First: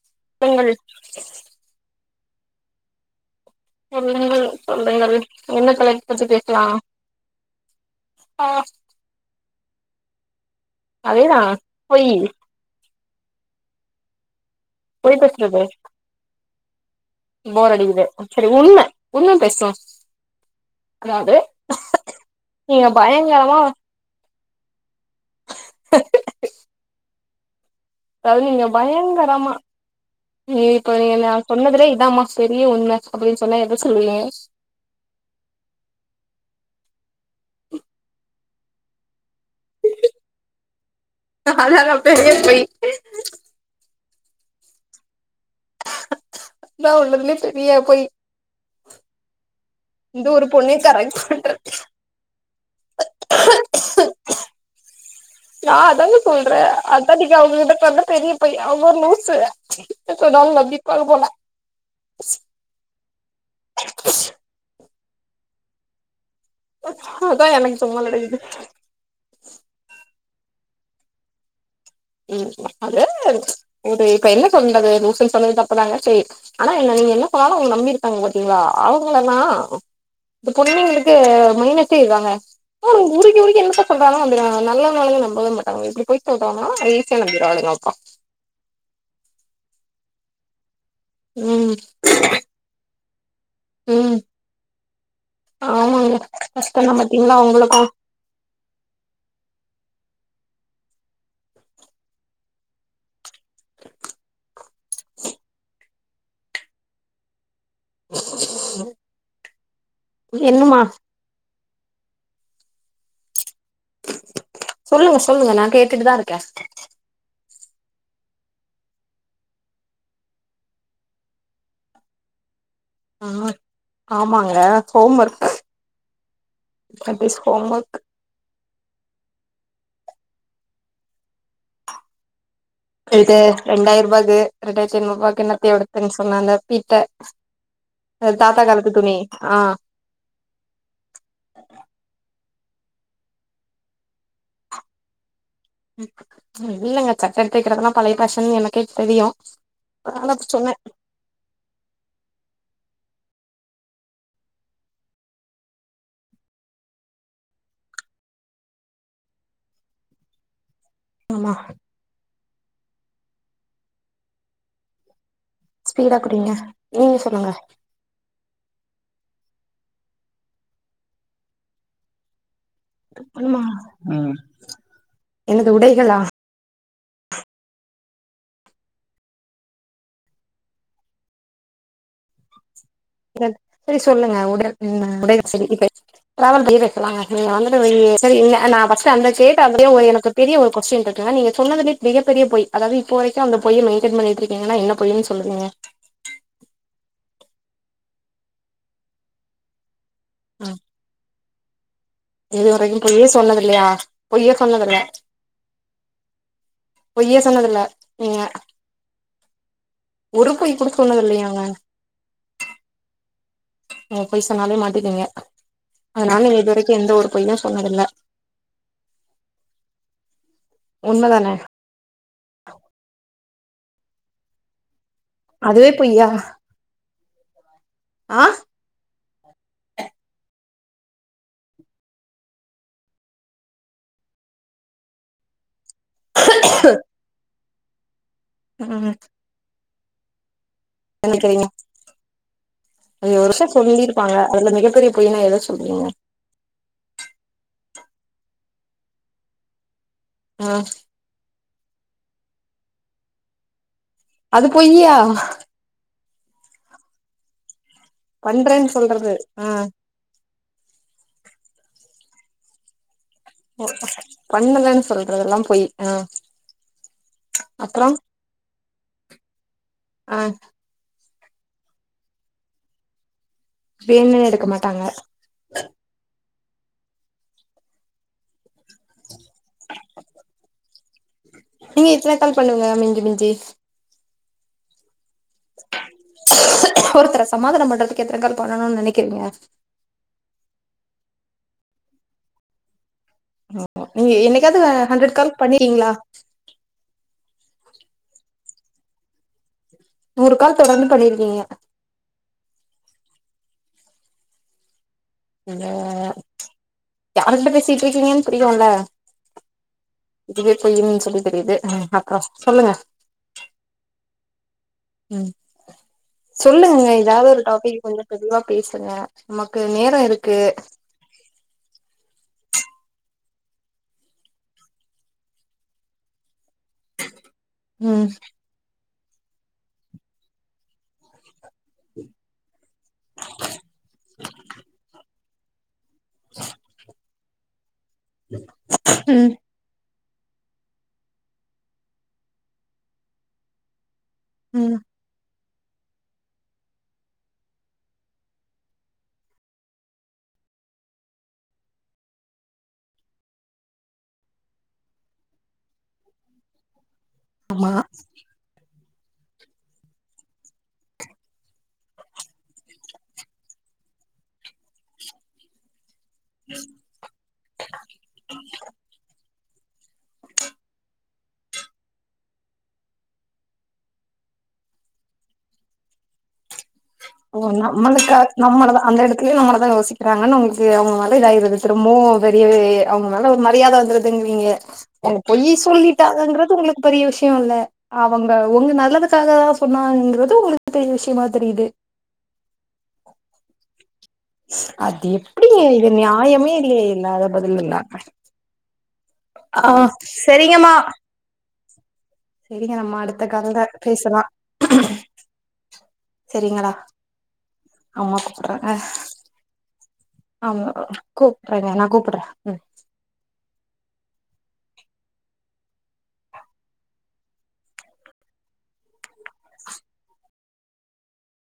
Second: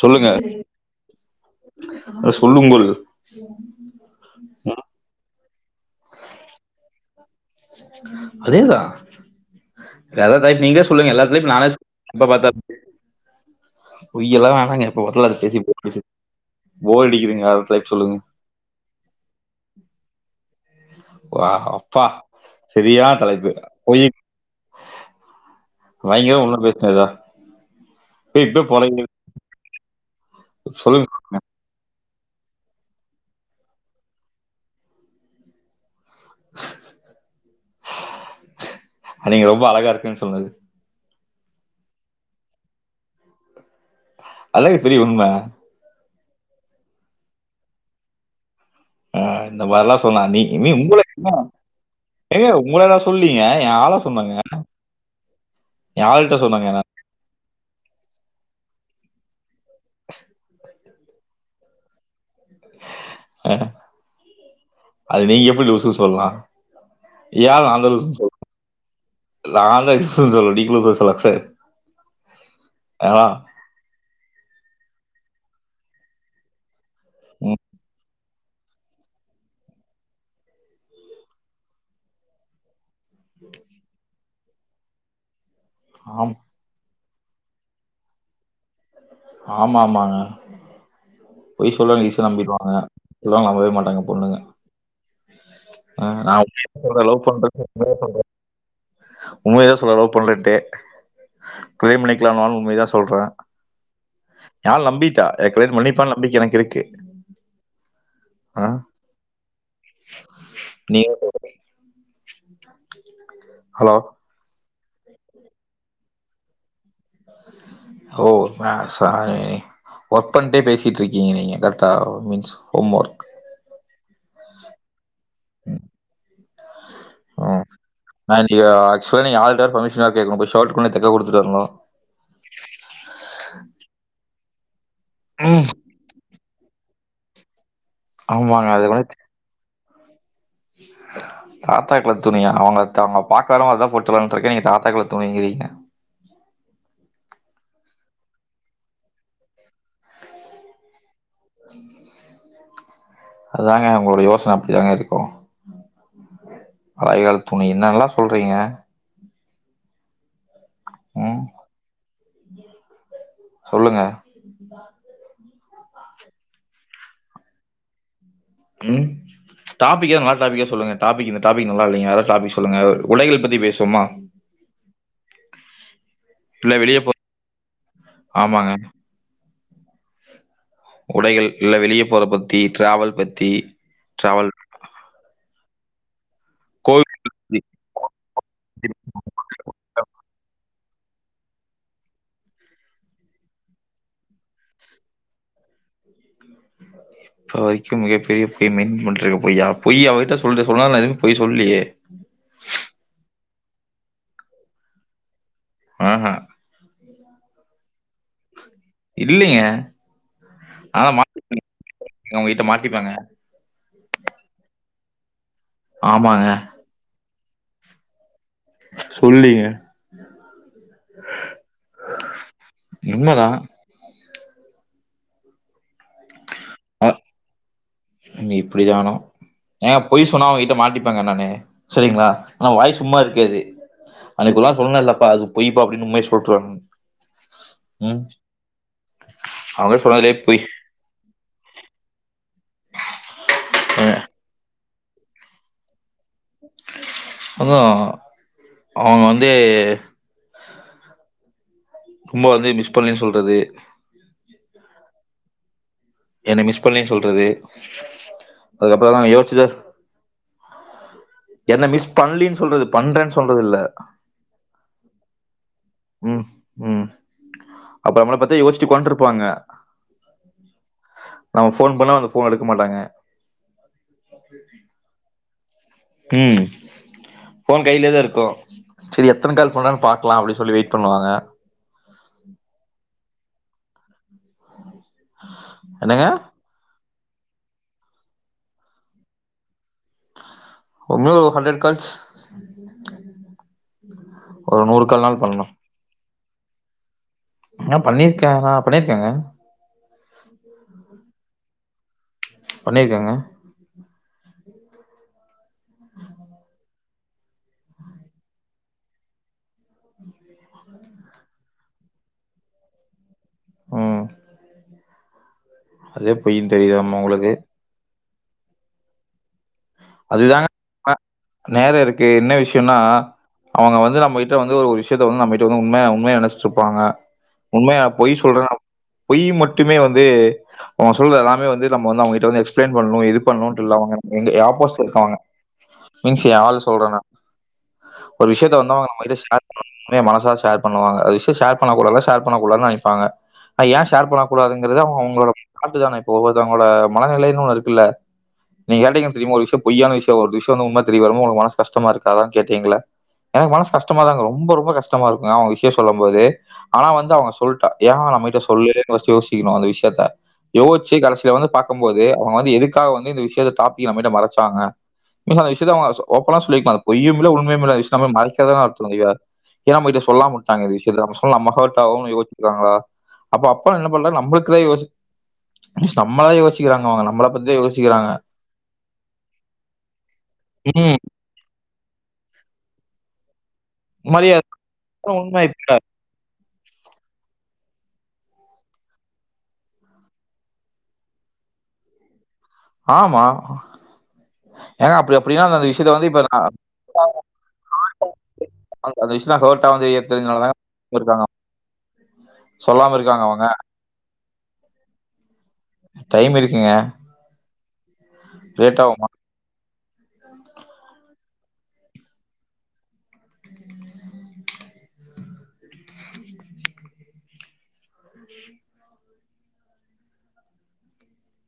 சொல்லுங்க சொல்லுங்கள் சொல்லுங்கள் சொல்லுங்கள் சொல்றங்கள் என்ன தலைப்பு பத்தி பேசலாம் அதேதா [unintelligible] நீங்களே சொல்லுங்க அதேதா எல்லாத்துலய நானே சொல் பொய் எப்பபாத்தாலும் பொய்யலாம் நாங்க எப்ப பொய் பாத்தாலும் அத பேசுறது பேசி பேசுறேன் போர் அடிக்குது சரி உண்ம உண்ம பேசணும் வாவ் அப்பா நீங்க செரியான தலைப்பு பயங்கரமா பொய்யி பயங்கரமா உண்ம பேசுறதா அதாவது நீங்க பயங்கரமா நீ இப்ப சொல்லுங்க நீங்க என்ன சொல்லுங்க. நான் சொன்னதுலே இதாமா பெரிய உண்ம அப்டின்னு சொன்னா எத சொல்லுவீங்க நீங்க ரொம்ப அழகா இருக்கன்னு சொன்னது அதுதான் பெரிய பொய் அதுதாங்க பெரிய உண்ம அதான் உலகத்திலே பெரிய பொய் ஆஹ் இந்த மாதிரில்லாம் இந்த சொல்லலாம் நீ ஒரு இ பொண்ணே உங்களுக்கு கரெக்ட் என்ன பண்ற ஏங்க உங்கள நா சொல் சொல்லீங்க ஏ ஆள சொன்னங்க நா ஏ ஆளுகிட்ட சொன்னங்க இது பெரிய பொய்அவங்க ஒரு லூசு எது சொன்னாலும் நம்பிடுவாங்க போல அஹ் அது நீங்க எப்படி லூசு சொல்லலாம் எ அதா ஆள நா எனக்கு தான் தும்மல் லுசு அடிக்குது சொல்லனும் [unintelligible] சொல்லுங்க சொல்லுங்க நீங்களும் சொல்லுங்க அது இப்ப என்ன சொல்றது லூசுன்னு சொன்னது தப்பு தாங்க சரி என்ன நீங்க என்ன சொன்னாலும் ம். அவங்க நம்பி இருக்கீங்க இருக்காங்கபாத்திங்களா ஆவங்களானா இந்த பொண்ணுங்களுக்கு மைனஸே இதுதாங்க உருகி உருகி என்னத்த சொல்றாலும் நம்பிடுவாங்க நல்லவங்களலா நம்பவே மாட்டாங்க இப்டி பொய் ஆம். சொல்றாங்கன்னா [unintelligible] ஆமா ஆமாங்க ம் பொய் சொல்றது ஈஸியா நம்பிடுவாங்க இதெல்லாம் நம்பவே மாட்டாங்க ம் பொண்ணுங்க ஆ ஆமாங்க நா [inaudible] கஷ்டந்தா பாத்தீங்களா உங்களுக்கு உம்மையதா சொல்லறா லவ் பண்ணலனுட்டு பிரேம் நெனக்கலனாலு உண்மைதா சொல்றே என் ஆள் நம்பிட்டா என்ன கல்யாணம் பண்ணிப்பானு நம்பிக்கை எனக்கு இருக்கு அ என்னமா நீ [inaudible] ஹலோ சொல்லுங்க சொல்லுங்க நா கேட்டுட்டுதா இருக்கே ஓ நா சாரி ஒர்க் பண்ணிட்டே பேசிட்டு இருக்கீங்க நீங்க கரெக்டா மீன்ஸ் ஹோம் வொர்க். [unintelligible] ஆமாங்க ஹோம் வொர்க் ம். [unintelligible] ம். ஹோம் வொர்க் சார் பர்மிஷன் வேற கேட்கணு போய் சார்ட் கொண்டு போய் தேக்க குடுத்துட்டு வரணுங்ளா ளுக்கு ரெண்டாயிரரூபாக்கு ரெண்டாயிரத்தி ஐநூறுவாக்கு ம். என்னத்தி எடுத்தேன்னு சொன்னாங்க பீத்த அது தாத்தா காலத்து துணி ஆ [unintelligible] தாத்தா காலத்து துணியா அவுங்க தா அவுங்க பாக்க வரும்போது அதா போட்டு வர்லான்ட்டு இருக்கே நீங்க தாத்தா காலத்து துணிங்கிறீங்க இல்லைங்க சட்டை எடுத்து வெக்கிறதெல்லா பழைய பேஷன்னு எனக்கே தெரியு ஆனாப்ப சொன்னே உஹ அதாங்க உங்களோட யோசன அப்டிதாங்க இருக்கு பழையகாலத்து துணி என்னெல்லா சொல்றீங்க ம். ஆமா சொல்லுங்க ஸ்பீடா குடிங்க ஊ சொல்லுங்க ம் டாப்பிக்க மாத்தாதிங்க சொல்லுங்க டாப்பிக் இந்த டாப்பிக் நல்ல இல்லீங்க அதர் டாப்பிக் னுமா ம் என்னது உடைகளா இல்ல வெளிய போ ஆமாங்க உடைகள் இல்ல வெளிய போற பத்தி டிராவல் பத்தி, சரி சொல்லுங்க டிராவல் உடல் [inaudible] டிராவல் பத்தி பேசலாங்க கோவில் நீங்க பத்தி. வந்துட்டு இரு சரி வேண்டா ஃபர்ஸ்ட் அந்த கேட்டு அப்டியே ஒ எனக்கு பெரிய கொஸ்டின் இருக்குங்க நீங்க சொன்னதுலயே மிகப்பெரிய பொய் அதாவது இப்போ வரைக்கு அந்த பொய்ய மெயின்டெய்ன் பண்ணிட்டு இருக்கீங்கன்னா என்ன பொய்ன்னு சொல்லுங்க இப்ப வரைக்கு மிகப்பெரிய பொய் மெயின்டெய்ன் பண்ணிருக்க பொய்யா பொய் அவ ட்ட சொல்லற சொன்னா எதுமே பொய் சொல்லியே இதுவரைக்கு பொய்யே சொன்னது இல்லையா பொய்யே சொன்னதில்ல ம்ஹூ பொய்யே சொன்னதில்ல நீங்க இல்லைங்க ஒரு பொய் கூட ஆனா சொன்னது இல்லையாங்க [inaudible] அவுங்ககிட்ட மாட்டிப்பங்க நீங்க பொய் சொன்னாலே மாட்டிக்குவீங்க அதனால ஆமாங்க. நீங்க இதுவரைக்கு எந்த ஒரு பொய்யு சொன்னதில்ல சொல்லீங்க உண்மதான உண்மதான். அதுவே பொய்யா ஆ ஆ நீ இப்படிதானோ ஏங்க பொய் சொன்னா அவுங்க கிட்ட மாட்டிப்பங்க நானு சரிங்ளா ஆனா வாயு சும்மா இருக்காது அன்னைக்கு ஒரு நாள் சொன்னல்லப்பா அது பொய்ப்பா அப்டின்னு உண்மைய சொல்ட்றானு ம் ம் அவுங்க சொன்னதுலயே பொய் நினைக்கறீங்க அது ஒரு விஷ்யோ அ சொல்லிருப்பாங்க அதுல மிக மிகப்பெரிய பொய்னா எத சொல்றீங்க அதான் அவங்க வந்து ஆ ரொம்ப வந்து மிஸ் பண்றேன்னு சொல்றது அது பொய்யா என்ன மிஸ் பண்ணேன்னு சொல்றது பண்றேன்னு அதுக்கப்புறலா சொல்றது ஆ யோசிச்சுதா என்ன மிஸ் பண்லனு சொல்றது பண்றேன்னு சொல்றது இல்ல. பண்ணலன்னு சொல்றதெல்லா பொய் ஆ அப்புறம் அப்புற நம்ல பத்தி யோசிச்சு உக்கான்ட்ருப்பாங்க ஆ நம்ம ஃபோன் பண்ணா அந்த ஃபோன எடுக்க மாட்டாங்க வேனுன்னே எடுக்க மாட்டாங்க ம் ஃபோன் கையிலேதா இருக்கு செரி எத்தன கால் பண்றானு பாக்கலா அப்டின்னு சொல்லி வெயிட் பண்ணுவாங்க நீங்க எத்தன கால் பண்ணுவிங்க மிஞ்சி மிஞ்சி என்னங்க ஒருத்தர சமாதானம் பண்றதுக்கு எத்தன கால் பண்ணணுனு நினைக்கிறீங்க ஒன்னு ஒரு ஹண்ரட் கால்ஸ் நீங்க என்னைக்காவது ஒரு நூறு ஹண்ட்ரட் கால்னாலு கால் பண்ணணு பண்ணியிருக்கீங்களா ஆ பண்ணிருக்கே நா பண்ணிருக்கேங்க நூறு கால் தொடர்ந்து பண்ணிருக்கீங்க பண்ணிருக்கேங்க இந்த யாருகிட்ட பேசிட்டுருக்கீங்கன்னு புரியுல்ல இதுவே பொய்யுனு சொல்லி தெரியுது அப்புறம் சொல்லுங்க ம் ம் அதே பொய்ன்னு சொல்லுங்கங்க தெரியுதாமா எதாவது உங்களுக்கு ஒரு டாபிக் கொஞ்ச தெளிவா பேசுங்க நேரோ இருக்கு அதுதாங்க நேர இருக்கு என்ன விஷய ன்னா அவுங்க வந்து நம்மகிட்ட வந்து ஒரு விஷயத்த வந்து நம்மகிட்ட வந்து உண்மையா உண்மையா நெனச்சு ப்பாங்க உண்மையா ம் பொய் சொல்றேனு பொய் மட்டுமே வந்து அவுங்க சொல்றது எல்லாமே வந்து நம்ம வந்து அவுங்ககிட்ட வந்து எக்ஸ் ப்லைன் பண்ணணு இது பண்ணணுட்டு இல்ல அவுங்க எங்க ஆப்போஸிட் இருக்கங்க மீன்ஸ் எ ஆள் சொல்றே நா ஒரு விஷயத்த வந்து அவுங்க நம்மகிட்ட ம் ஷேர் பண்ணனு உண்மையா மனசார ஷேர் பண்ணுவாங்க ஒரு விஷய ஷேர் பண்ணக்கூடாதுனா ஷேர் பண்ணக்க கூடாதுனு நினைப்பாங்க அனா ஏ ஷேர் பண்ணக்க ம் கூடாதுங்கறது அவுங்க அவுங்களோட கரெட்டு தானே இப்போ ஒவ்வருத்தவுங்களோட மனநிலைன்னு ஒண்ணு இருக்குல்ல நீங்க கேட்டீங்க தெரியுமா ஒரு விஷய பொய்யான விஷயோ ஒரு விஷயோ உண்மை தெரிய வரும்போது உங்களுக்கு மனசு கஷ்டமா இருக்காதானு கேட்டீங்கல்ல எனக்கு மனசு கஷ்டமா தாங்க ரொம்ப ரொம்ப கஷ்டமா இருக்குங்க அவுங்க விஷய சொல்லும் போது ஆனா வந் து அவுங்க சொல்ட்டா ஆமா ஏனா நம்மகிட்ட சொல்லலேன்னு ஃபஸ்ட்டு யோசிக்கணு அந்த விஷயத்த யோச்சு கடைசில வந்து பாக்கும் போது அவுங்க வந்து எதுக்காக வந்து இந்த விஷயத்த டாபிக்க நம்மகிட்ட மற ச்சாங்க இப்ப அந்த விஷயத்த அவுங்க ஓப்பனா சொல்லிருக்கலா பொய்யும் இல்ல உண்மையும் இல்ல விஷயத்த நம்ம மறைச்சதுதா ஏ நம்மகிட்ட சொல்லாம உட்டாங்க இந்த விஷயத்த நம்ம சொல்ல நம்ம ஹர்ட்டாவோன்னு யோசிச்சாங்களா அப்ப அப்பா என்ன பண்றாரு நம்மளுக்குதா யோசி நம்மதா யோசி ஓ நம்மளுக்கா நம்ம அந்த இடத்த இப்பையு நம்மளதா யோசிக்கிறாங்கன்னு உங்களுக்கு அவங்க ம் மேல இதாயிடுது திரும்பவு தெரியவே அவுங்க மேல ஒரு மரியாதை மரியாதை வந்துருதுங்கிறிங்க அப்புறம் அவுங்க உண்மை பொய் இப்ப சொல்லிட்டாங்கங்றது உங்களுக்கு பெரிய விஷயோ இல்ல அவங்க உங்க நல்லதுக்காகதா சொன்னாங்கறது உங்களுக்கு பெரிய விஷயமா தெரியுது ஆமா ஏங்க அது அப்படி அப்படின்னா எப்டிங்க அந்த இது விஷயத்த வந்து இப்ப நான் நியாயமே இல்லையே இல்லாத பதிலில்ல அந்த அந்த விஷயம் ஹர்ட் ஆ ஆகுது தெரிஞ்சனாலதான் செரிங்கம்மா இருக்காங்க செரிங்க நம்ம சொல்லாம இருக்காங்க அடுத்த அவங்க கால்ல பேசலா டைம் இருக்குங்க செரிங்களா அம்மா கூப்பிட்றாக லேட் ஆகும் ஆமா கூப்புறேங்க நா கூப்புட்றே ம்